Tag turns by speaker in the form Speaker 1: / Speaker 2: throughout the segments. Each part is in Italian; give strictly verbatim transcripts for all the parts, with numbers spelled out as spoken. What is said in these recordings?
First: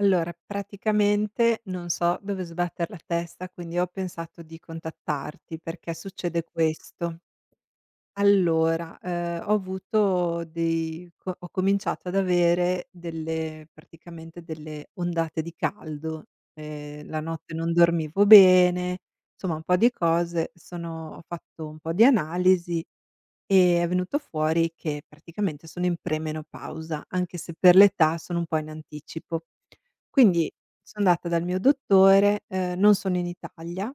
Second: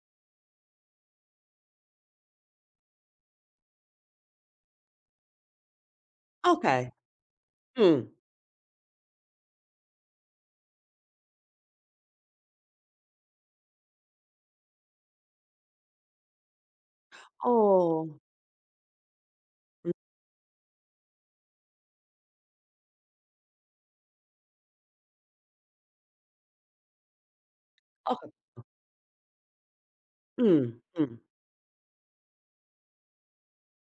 Speaker 1: Allora, praticamente non so dove sbatter la testa, quindi ho pensato di contattarti perché succede
Speaker 2: Okay.
Speaker 1: questo.
Speaker 2: Mh.
Speaker 1: Allora, ehm, ho avuto dei co ho cominciato ad avere delle praticamente delle ondate di caldo, ehm, la notte non
Speaker 2: Oh.
Speaker 1: dormivo bene, insomma un po' di
Speaker 2: Mh.
Speaker 1: cose, sono ho fatto un po' di analisi e è venuto fuori che praticamente sono in premenopausa, anche se per l'età
Speaker 2: Ho cap
Speaker 1: sono un po' in anticipo. Quindi
Speaker 2: Mh,
Speaker 1: sono
Speaker 2: mh,
Speaker 1: andata dal mio dottore, ehm, non sono in Italia.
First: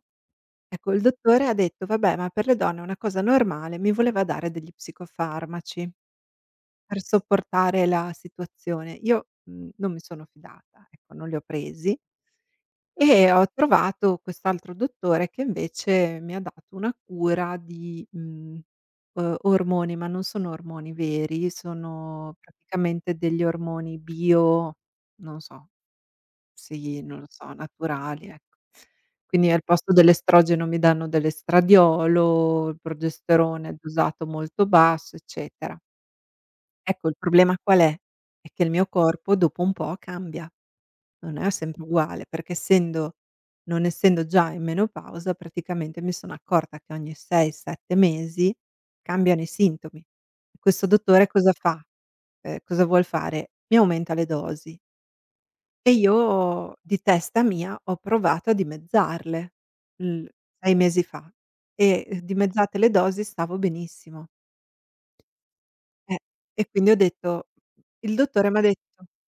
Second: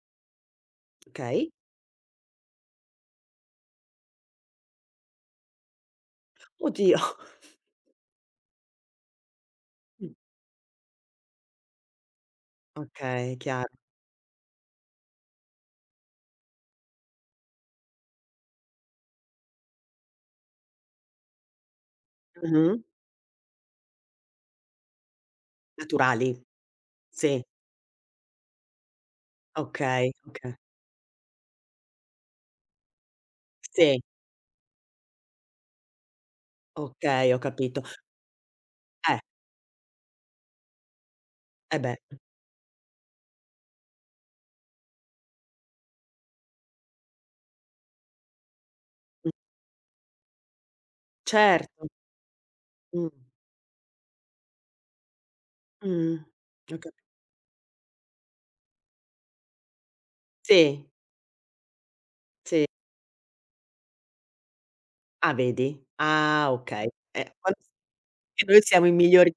Speaker 1: Ecco, il dottore
Speaker 2: okay.
Speaker 1: ha detto: "Vabbè, ma per le donne è una cosa normale", mi voleva dare degli psicofarmaci
Speaker 2: Oddio.
Speaker 1: per sopportare la situazione. Io, mhmm, non mi
Speaker 2: Mh.
Speaker 1: sono fidata, ecco, non li ho presi. E
Speaker 2: Okay,
Speaker 1: ho
Speaker 2: chiaro.
Speaker 1: trovato quest'altro dottore che invece mi ha dato una cura di, mhmm, uhm, ormoni, ma non sono ormoni veri, sono
Speaker 2: Mh-mh.
Speaker 1: praticamente degli ormoni bio, non so,
Speaker 2: Naturali.
Speaker 1: sì, non lo
Speaker 2: Sì.
Speaker 1: so, naturali, ecco. Quindi al posto
Speaker 2: Okay, okay.
Speaker 1: dell'estrogeno mi danno dell'estradiolo, il progesterone è
Speaker 2: Sì,
Speaker 1: dosato molto basso, eccetera. Ecco, il
Speaker 2: okay, ho
Speaker 1: problema qual
Speaker 2: capito.
Speaker 1: è? È che il mio
Speaker 2: Eh,
Speaker 1: corpo dopo un po' cambia. Non è
Speaker 2: eh
Speaker 1: sempre
Speaker 2: beh.
Speaker 1: uguale, perché essendo non essendo già in menopausa, praticamente mi sono accorta che ogni sei, sette mesi
Speaker 2: Mh.
Speaker 1: cambiano i sintomi. Questo dottore cosa fa?
Speaker 2: Certo.
Speaker 1: Ehm, cosa vuol
Speaker 2: Mh.
Speaker 1: fare? Mi aumenta le dosi e
Speaker 2: Mh.
Speaker 1: io
Speaker 2: Ho
Speaker 1: di
Speaker 2: capi
Speaker 1: testa mia ho provato a dimezzarle l sei
Speaker 2: Sì,
Speaker 1: mesi fa e, ehm,
Speaker 2: sì.
Speaker 1: dimezzate le dosi stavo benissimo.
Speaker 2: Ah, vedi?
Speaker 1: Eh,
Speaker 2: Ah,
Speaker 1: e
Speaker 2: okay.
Speaker 1: quindi ho
Speaker 2: Eh,
Speaker 1: detto,
Speaker 2: quando s
Speaker 1: il
Speaker 2: Che
Speaker 1: dottore m'ha
Speaker 2: noi siamo i
Speaker 1: detto,
Speaker 2: migliori.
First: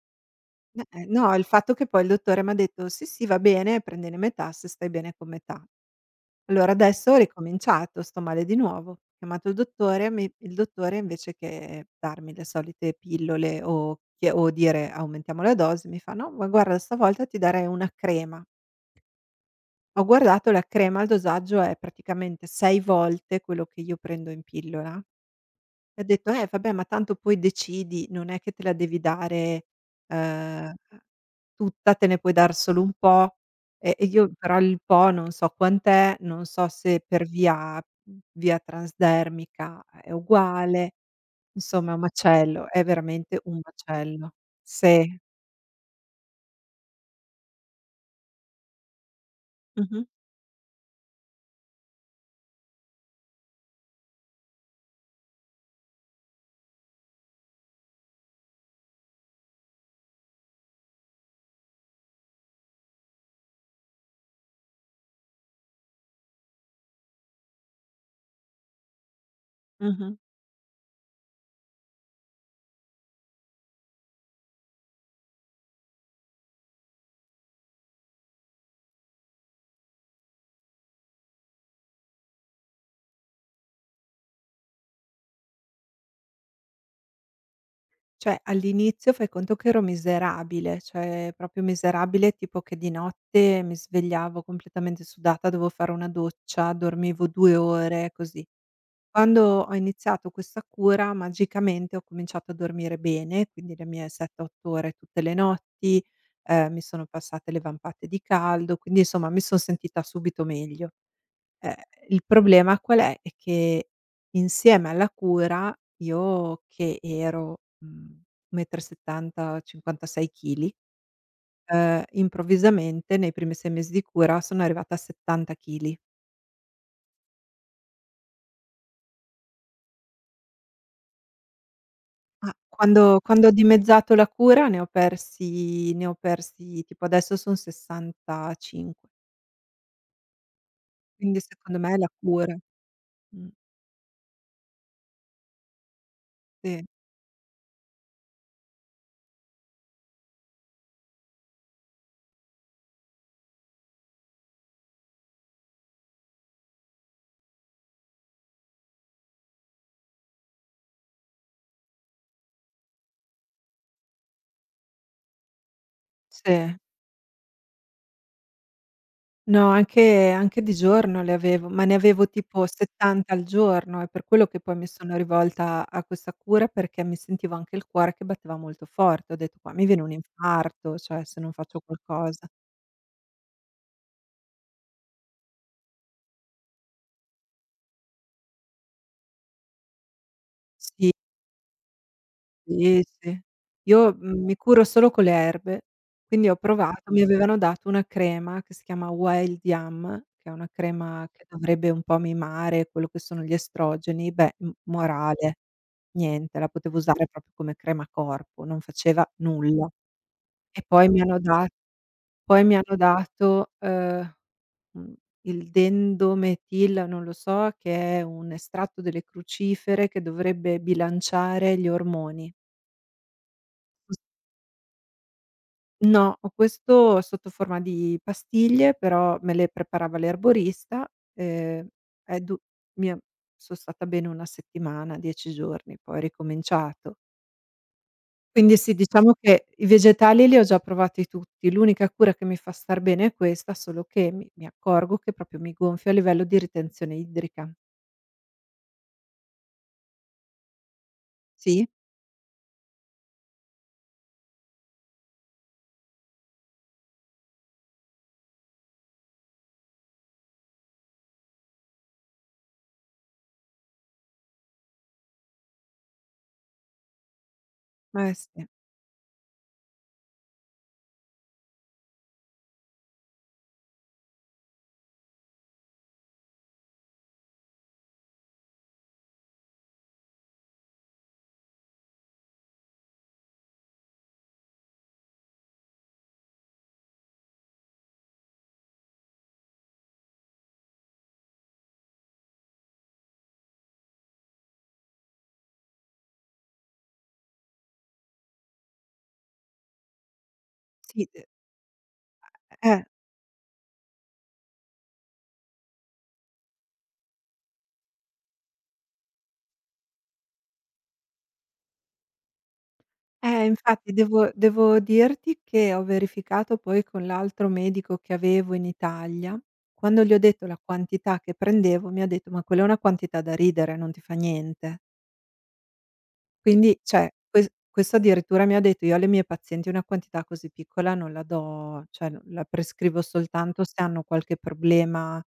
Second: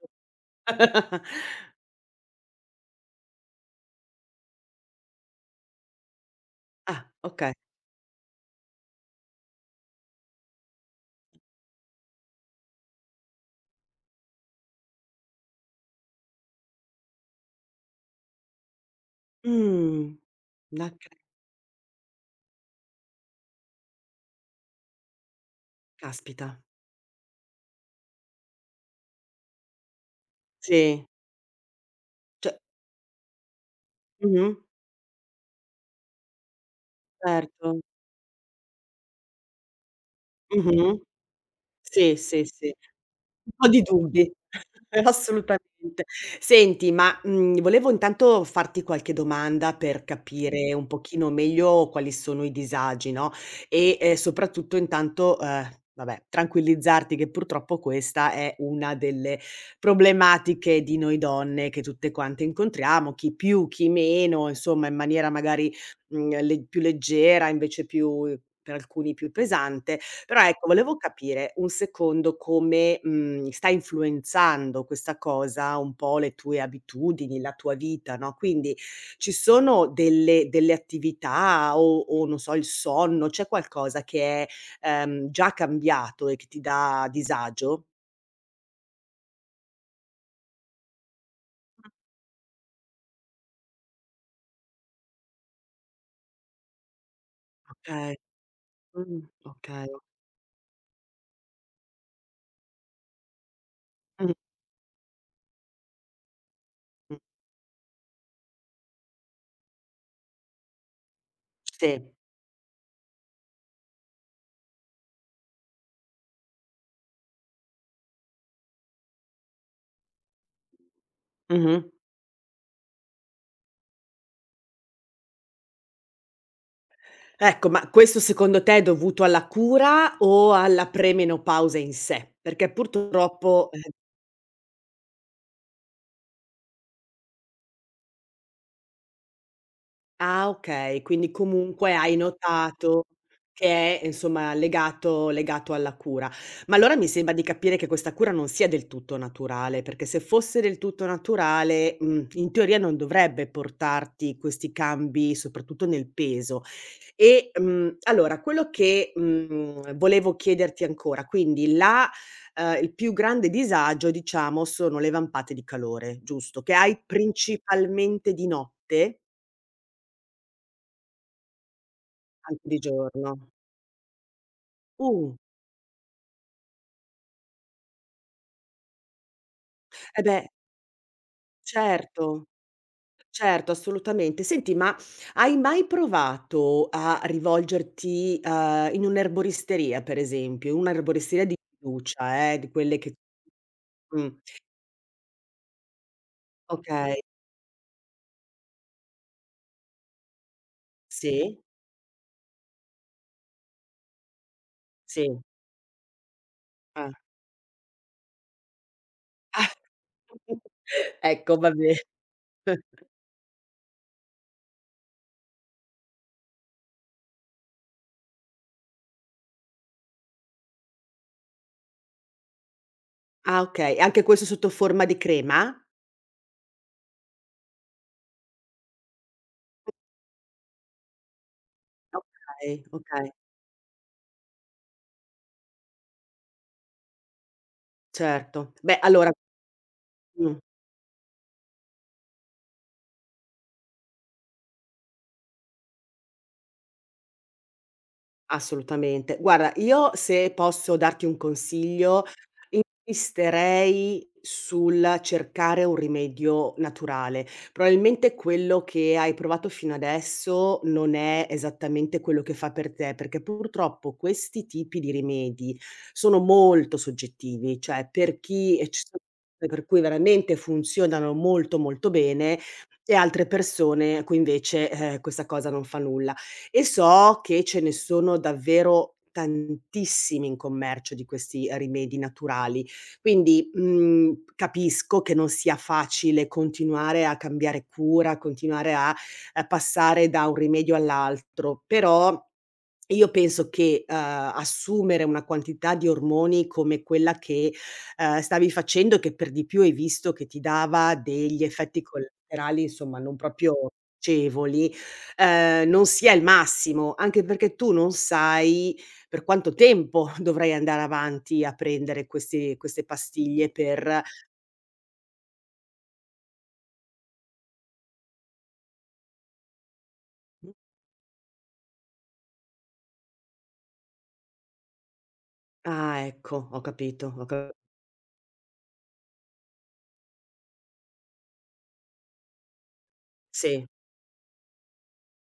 Speaker 1: beh, ehm, no, il fatto che poi il dottore m'ha detto: "Sì, sì, va bene, prendine metà se stai bene con metà". Allora
Speaker 2: Ah,
Speaker 1: adesso ho
Speaker 2: okay.
Speaker 1: ricominciato, sto male di nuovo. Ho chiamato il dottore, mi il dottore invece che darmi le solite pillole o che o dire: "Aumentiamo la dose", mi fa: "No, ma guarda stavolta ti darei una crema". Ho
Speaker 2: Mh.
Speaker 1: guardato la
Speaker 2: Na c
Speaker 1: crema, il dosaggio è praticamente sei volte quello che io prendo in pillola e ho detto: "Eh,
Speaker 2: Caspita.
Speaker 1: vabbè, ma tanto poi decidi, non è che te la devi dare, ehm,
Speaker 2: Sì.
Speaker 1: tutta, te ne puoi
Speaker 2: Ce
Speaker 1: dar solo un po'". E e io
Speaker 2: Mh-mh.
Speaker 1: però il po' non so quant'è, non so se per
Speaker 2: Certo.
Speaker 1: via mhmm, via transdermica è uguale,
Speaker 2: Mh-mh.
Speaker 1: insomma è un
Speaker 2: Sì, sì, sì.
Speaker 1: macello, è
Speaker 2: Un
Speaker 1: veramente un
Speaker 2: po' di
Speaker 1: macello.
Speaker 2: dubbi.
Speaker 1: Sì.
Speaker 2: Assolutamente. Senti, ma, mhmm, volevo intanto farti qualche domanda per
Speaker 1: Mh-mh,
Speaker 2: capire un pochino meglio quali sono i disagi, no, e, ehm, soprattutto intanto, uhm, vabbè, tranquillizzarti che purtroppo questa è una delle problematiche di noi donne che tutte quante incontriamo, chi più, chi meno, insomma in maniera magari, mhmm, le più leggera, invece più per alcuni più pesante.
Speaker 1: mh-mh.
Speaker 2: Però ecco, volevo capire un secondo come, mhmm, sta influenzando questa cosa un po' le tue abitudini, la tua vita, no, quindi ci sono delle delle attività o o non so, il sonno, c'è qualcosa che è, ehm, già cambiato e che ti dà disagio?
Speaker 1: Cioè, all'inizio fai conto che ero miserabile, cioè proprio miserabile, tipo che di notte mi svegliavo completamente sudata, dovevo fare una doccia, dormivo due ore,
Speaker 2: Okay,
Speaker 1: così.
Speaker 2: mh,
Speaker 1: Quando ho
Speaker 2: okay.
Speaker 1: iniziato questa cura, magicamente ho cominciato a dormire bene, quindi le mie
Speaker 2: Mh,
Speaker 1: sette, otto ore tutte le notti, ehm, mi sono
Speaker 2: mh.
Speaker 1: passate le vampate di caldo, quindi insomma mi son sentita subito meglio. Ehm,
Speaker 2: Sì.
Speaker 1: il problema qual è? È che insieme alla cura io che ero, mhmm, uno e settanta m, cinquantasei chili,
Speaker 2: Mh-mh.
Speaker 1: ehm, improvvisamente nei primi sei mesi di cura sono arrivata a settanta chili.
Speaker 2: Ecco, ma questo secondo te è dovuto alla cura o alla premenopausa in sé?
Speaker 1: Ah.
Speaker 2: Perché
Speaker 1: Quando quando ho
Speaker 2: purtroppo, eh.
Speaker 1: dimezzato la cura ne ho persi ne ho persi tipo adesso son sessantacinque.
Speaker 2: Ah okay, quindi
Speaker 1: Quindi secondo me
Speaker 2: comunque
Speaker 1: è la
Speaker 2: hai
Speaker 1: cura.
Speaker 2: notato
Speaker 1: Mh,
Speaker 2: che è insomma legato legato alla cura. Ma
Speaker 1: sì,
Speaker 2: allora mi sembra di capire che questa cura non sia del tutto naturale, perché se fosse del tutto naturale, mhmm, in teoria non dovrebbe portarti questi cambi, soprattutto nel peso. E, mhmm, allora quello che, mhmm, volevo chiederti ancora, quindi la ehm, il più grande disagio diciamo sono le vampate di calore, giusto? Che
Speaker 1: sì.
Speaker 2: hai principalmente di notte?
Speaker 1: No, anche anche di giorno le avevo, ma ne avevo tipo
Speaker 2: Anche di
Speaker 1: settanta al
Speaker 2: giorno.
Speaker 1: giorno. È per quello che poi mi sono
Speaker 2: Uh,
Speaker 1: rivolta a questa cura, perché mi sentivo anche il cuore che batteva molto forte. Ho detto: "Qua mi viene un
Speaker 2: eh beh,
Speaker 1: infarto, cioè se non faccio
Speaker 2: certo,
Speaker 1: qualcosa".
Speaker 2: certo, assolutamente. Senti, ma hai mai provato a rivolgerti, uhm, in un'erboristeria, per esempio,
Speaker 1: Sì.
Speaker 2: un'erboristeria di fiducia, eh, di quelle
Speaker 1: Sì,
Speaker 2: che
Speaker 1: sì. Io,
Speaker 2: mh,
Speaker 1: mhmm, mi curo solo con le erbe, quindi ho provato,
Speaker 2: okay,
Speaker 1: mi avevano dato una crema che si chiama Wild Yam, che è una crema che
Speaker 2: sì,
Speaker 1: dovrebbe un po' mimare quello che sono gli estrogeni, beh, m
Speaker 2: sì,
Speaker 1: morale, niente, la potevo
Speaker 2: ah.
Speaker 1: usare proprio come crema corpo, non faceva nulla. E poi mi hanno
Speaker 2: Ecco,
Speaker 1: da
Speaker 2: va bene.
Speaker 1: poi mi hanno dato, ehm, mhmm, il dendometil non lo so, che è un estratto delle crucifere che dovrebbe bilanciare gli ormoni.
Speaker 2: Ah, okay, e anche questo sotto forma di crema?
Speaker 1: No, ho questo sotto forma di pastiglie, però me le preparava l'erborista, ehm, è du
Speaker 2: Okay,
Speaker 1: mia
Speaker 2: okay,
Speaker 1: so' stata bene una settimana, dieci giorni, poi ho ricominciato.
Speaker 2: certo.
Speaker 1: Quindi sì,
Speaker 2: Beh, allora.
Speaker 1: diciamo che i vegetali li
Speaker 2: Mh.
Speaker 1: ho già provati tutti. L'unica cura che mi fa star bene è questa, solo che mi mi accorgo che proprio mi gonfio a livello di ritenzione idrica.
Speaker 2: Assolutamente. Guarda, io se posso darti un
Speaker 1: Sì?
Speaker 2: consiglio, insisterei sul cercare un rimedio naturale. Probabilmente quello che hai provato fino adesso non è esattamente quello che fa per te, perché purtroppo questi tipi di rimedi sono molto soggettivi, cioè
Speaker 1: Eh
Speaker 2: per
Speaker 1: sì.
Speaker 2: chi e ci sono persone per cui veramente funzionano molto molto bene e altre persone a cui invece, eh, questa cosa non fa nulla. E so che ce ne sono davvero tantissimi in commercio di questi rimedi naturali, quindi, mhmm, capisco che non sia facile continuare a cambiare cura, continuare a a passare da un rimedio all'altro, però io penso che, uhm, assumere una quantità di ormoni come quella che, uhm, stavi facendo e che per di più hai visto che ti dava
Speaker 1: Sì, ehm,
Speaker 2: degli effetti collaterali,
Speaker 1: eh.
Speaker 2: insomma, non proprio piacevoli, ehm, non sia il massimo, anche perché tu non sai per quanto tempo dovrai andare avanti a prendere questi queste
Speaker 1: Eh,
Speaker 2: pastiglie per.
Speaker 1: infatti devo devo dirti che ho verificato poi con l'altro medico che avevo in Italia, quando gli ho detto
Speaker 2: Mh.
Speaker 1: la quantità che prendevo mi ha detto: "Ma quella è una quantità da ridere, non ti fa niente".
Speaker 2: Ah ecco, ho
Speaker 1: Quindi,
Speaker 2: capito,
Speaker 1: cioè,
Speaker 2: ho ca
Speaker 1: ques questo addirittura mi ha detto: "Io alle mie pazienti una quantità così piccola non la do, cioè n la prescrivo soltanto
Speaker 2: sì,
Speaker 1: se hanno qualche problema,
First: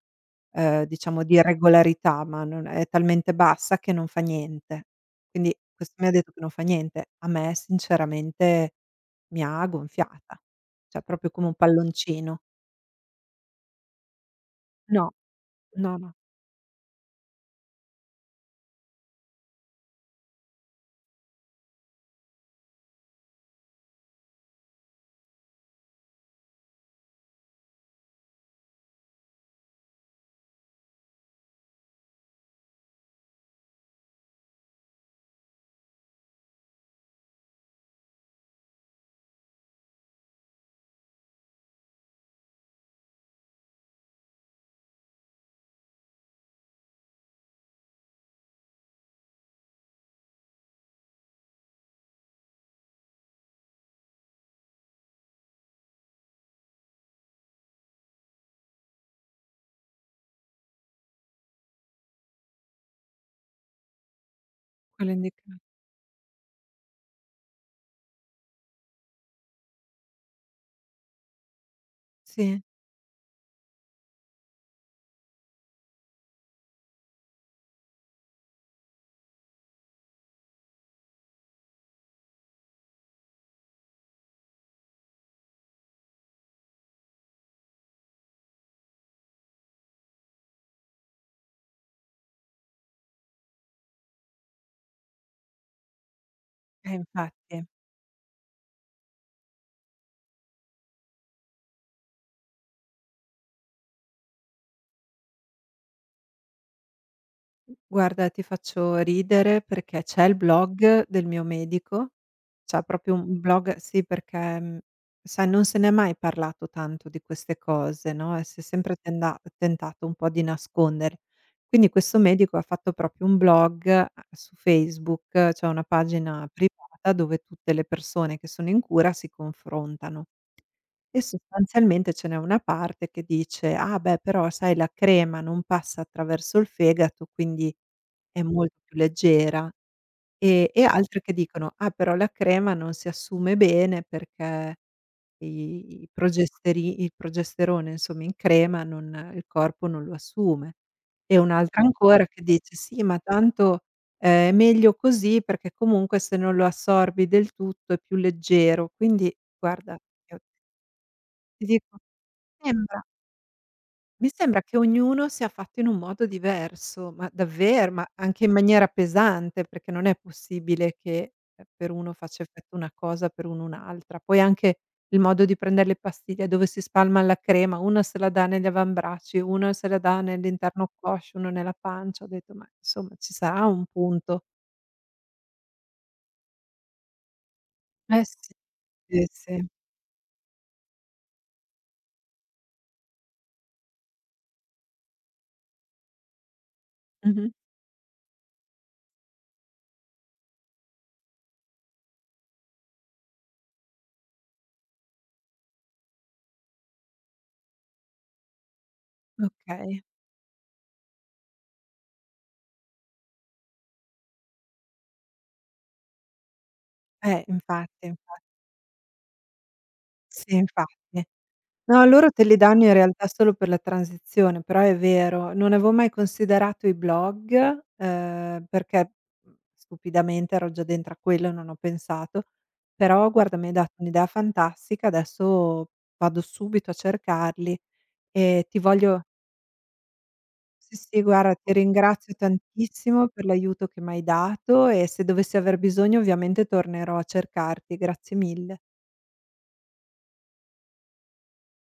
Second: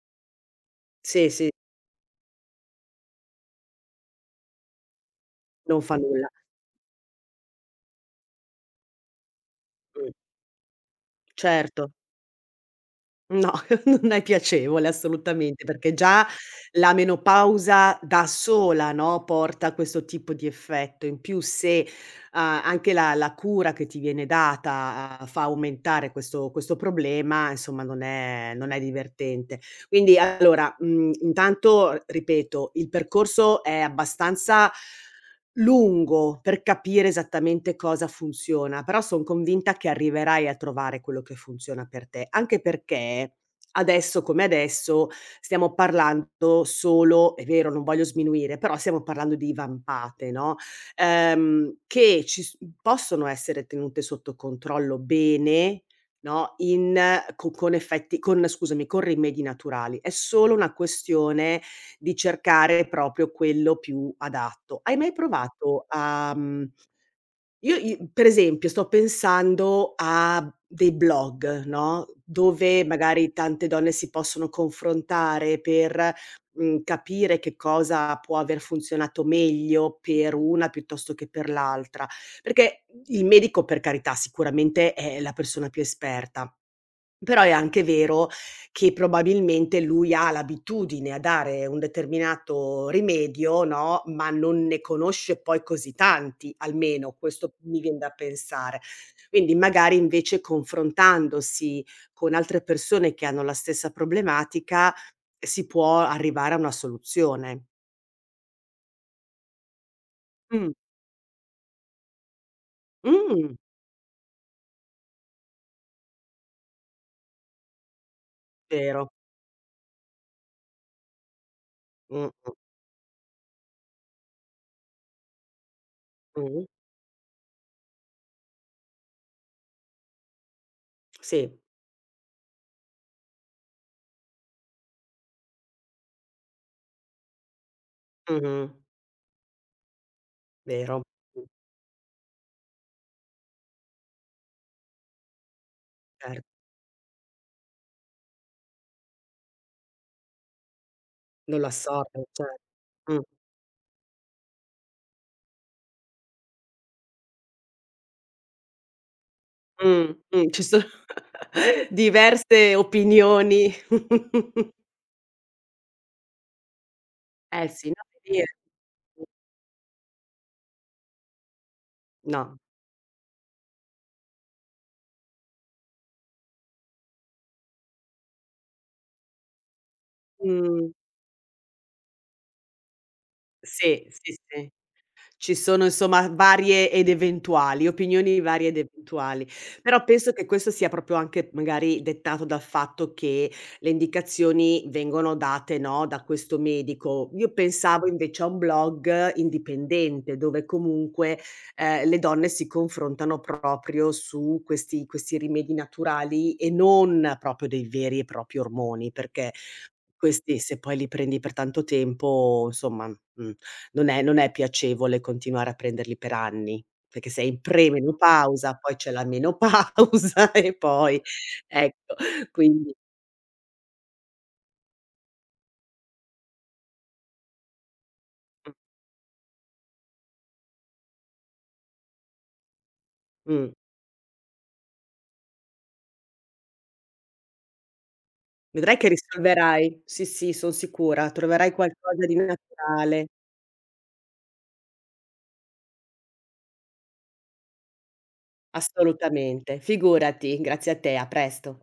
Speaker 1: ehm, diciamo
Speaker 2: sì,
Speaker 1: di
Speaker 2: sì,
Speaker 1: regolarità, ma non è talmente bassa che non fa niente". Quindi
Speaker 2: non
Speaker 1: questo
Speaker 2: fa
Speaker 1: mi ha
Speaker 2: nulla.
Speaker 1: detto che non fa niente. A me sinceramente mi ha
Speaker 2: Mh,
Speaker 1: gonfiata, cioè proprio come un
Speaker 2: certo.
Speaker 1: palloncino.
Speaker 2: No, non è piacevole
Speaker 1: No,
Speaker 2: assolutamente, perché
Speaker 1: no, no,
Speaker 2: già la menopausa da sola, no, porta a questo tipo di effetto. In più se, a anche la la cura che ti viene data, uhm, fa aumentare questo questo problema, insomma non è non è divertente. Quindi allora, mhmm, intanto, ripeto, il percorso è abbastanza lungo, per capire esattamente cosa funziona, però son convinta che arriverai a trovare quello che funziona per te, anche perché adesso come adesso stiamo parlando solo è vero, non voglio sminuire, però stiamo parlando di vampate, no, ehm, che ci s possono essere tenute sotto controllo bene, no, in co con effetti con scusami, con rimedi naturali. È solo una questione di cercare proprio quello più adatto. Hai
Speaker 1: quello
Speaker 2: mai
Speaker 1: indica
Speaker 2: provato a mhmm, io i per esempio sto pensando a dei blog, no,
Speaker 1: sì,
Speaker 2: dove magari tante donne si possono confrontare per, mhmm, capire che cosa può aver funzionato meglio per una piuttosto che per l'altra, perché il medico per carità sicuramente è la persona più esperta però è anche vero che probabilmente lui ha l'abitudine a dare un determinato rimedio, no, ma non ne conosce poi così tanti,
Speaker 1: eh
Speaker 2: almeno questo
Speaker 1: infatti.
Speaker 2: mi vien da pensare. Quindi magari invece confrontandosi con altre persone che hanno la stessa problematica, si può arrivare a una soluzione.
Speaker 1: Guarda, ti faccio ridere perché c'è il
Speaker 2: Mh,
Speaker 1: blog del mio medico, c'ha proprio un
Speaker 2: mh,
Speaker 1: blog sì, perché, mhmm, sai non se n'è mai parlato tanto di queste cose, no, e si è sempre
Speaker 2: vero.
Speaker 1: tenda tentato un po' di nascondere. Quindi questo
Speaker 2: Mh,
Speaker 1: medico ha fatto proprio un blog a su Facebook, c'è una
Speaker 2: mh,
Speaker 1: pagina
Speaker 2: mh.
Speaker 1: privata dove tutte le persone che sono in cura si confrontano. E
Speaker 2: Sì,
Speaker 1: sostanzialmente ce n'è una parte che dice: "Ah beh, però sai la crema non passa attraverso il fegato, quindi è
Speaker 2: mh-mh,
Speaker 1: molto più leggera". E e
Speaker 2: vero.
Speaker 1: altre che
Speaker 2: Mh,
Speaker 1: dicono: "Ah però la crema non si assume bene perché i i
Speaker 2: cer
Speaker 1: progesteri il progesterone insomma in crema non il corpo non lo assume". E
Speaker 2: non lo
Speaker 1: un'altra
Speaker 2: assorbe,
Speaker 1: ancora che
Speaker 2: cer
Speaker 1: dice: "Sì, ma
Speaker 2: mh.
Speaker 1: tanto eh, è meglio così perché comunque se non lo assorbi del tutto è più leggero". Quindi guarda,
Speaker 2: Mh,
Speaker 1: io
Speaker 2: mh, ci sono
Speaker 1: ti dico
Speaker 2: diverse
Speaker 1: Sembra
Speaker 2: opinioni.
Speaker 1: mi sembra che ognuno sia fatto in un modo diverso, ma
Speaker 2: Eh sì,
Speaker 1: davver
Speaker 2: no,
Speaker 1: ma
Speaker 2: per
Speaker 1: anche
Speaker 2: dire.
Speaker 1: in maniera pesante, perché non è possibile che, ehm, per uno faccia
Speaker 2: No.
Speaker 1: effetto una cosa, per uno un'altra. Poi anche il modo di prender le pastiglie, dove si spalma la crema, uno se la dà negli avambracci, uno se la dà nell'interno
Speaker 2: Mh,
Speaker 1: coscia, uno nella pancia. Ho detto: "Ma insomma ci sarà un
Speaker 2: sì, sì,
Speaker 1: punto."
Speaker 2: sì. Ci sono insomma varie ed eventuali,
Speaker 1: Eh
Speaker 2: opinioni
Speaker 1: sì,
Speaker 2: varie ed
Speaker 1: sì,
Speaker 2: eventuali.
Speaker 1: sì.
Speaker 2: Però penso che questo sia proprio anche magari dettato dal fatto che le indicazioni vengono date, no, da questo medico.
Speaker 1: Mh-mh.
Speaker 2: Io pensavo invece a un blog indipendente dove comunque, ehm, le donne si confrontano proprio su questi questi rimedi naturali e non proprio dei veri e propri ormoni, perché
Speaker 1: Okay.
Speaker 2: questi se poi li prendi per tanto tempo, insomma, mhmm, non è non è piacevole continuare a prenderli per anni, perché
Speaker 1: Eh
Speaker 2: sei in
Speaker 1: infatti, infa
Speaker 2: premenopausa, poi c'è la menopausa
Speaker 1: sì
Speaker 2: e
Speaker 1: infatti.
Speaker 2: poi
Speaker 1: No,
Speaker 2: ecco,
Speaker 1: loro te li danno in
Speaker 2: quindi
Speaker 1: realtà solo per la transizione, però è vero, non avevo mai considerato i blog, ehm,
Speaker 2: mh,
Speaker 1: perché, mhmm, stupidamente ero già dentro a quello e non ho pensato, però guarda mi
Speaker 2: mh.
Speaker 1: hai dato un'idea fantastica, adesso vado subito a cercarli e ti
Speaker 2: Vedrai che
Speaker 1: voglio
Speaker 2: risolverai. Sì, sì, son
Speaker 1: sì, sì,
Speaker 2: sicura,
Speaker 1: guarda
Speaker 2: troverai
Speaker 1: ti
Speaker 2: qualcosa
Speaker 1: ringrazio
Speaker 2: di naturale.
Speaker 1: tantissimo per l'aiuto che m'hai dato e se dovessi aver bisogno ovviamente tornerò a cercarti. Grazie mille.
Speaker 2: Assolutamente. Figurati, grazie a te, a presto.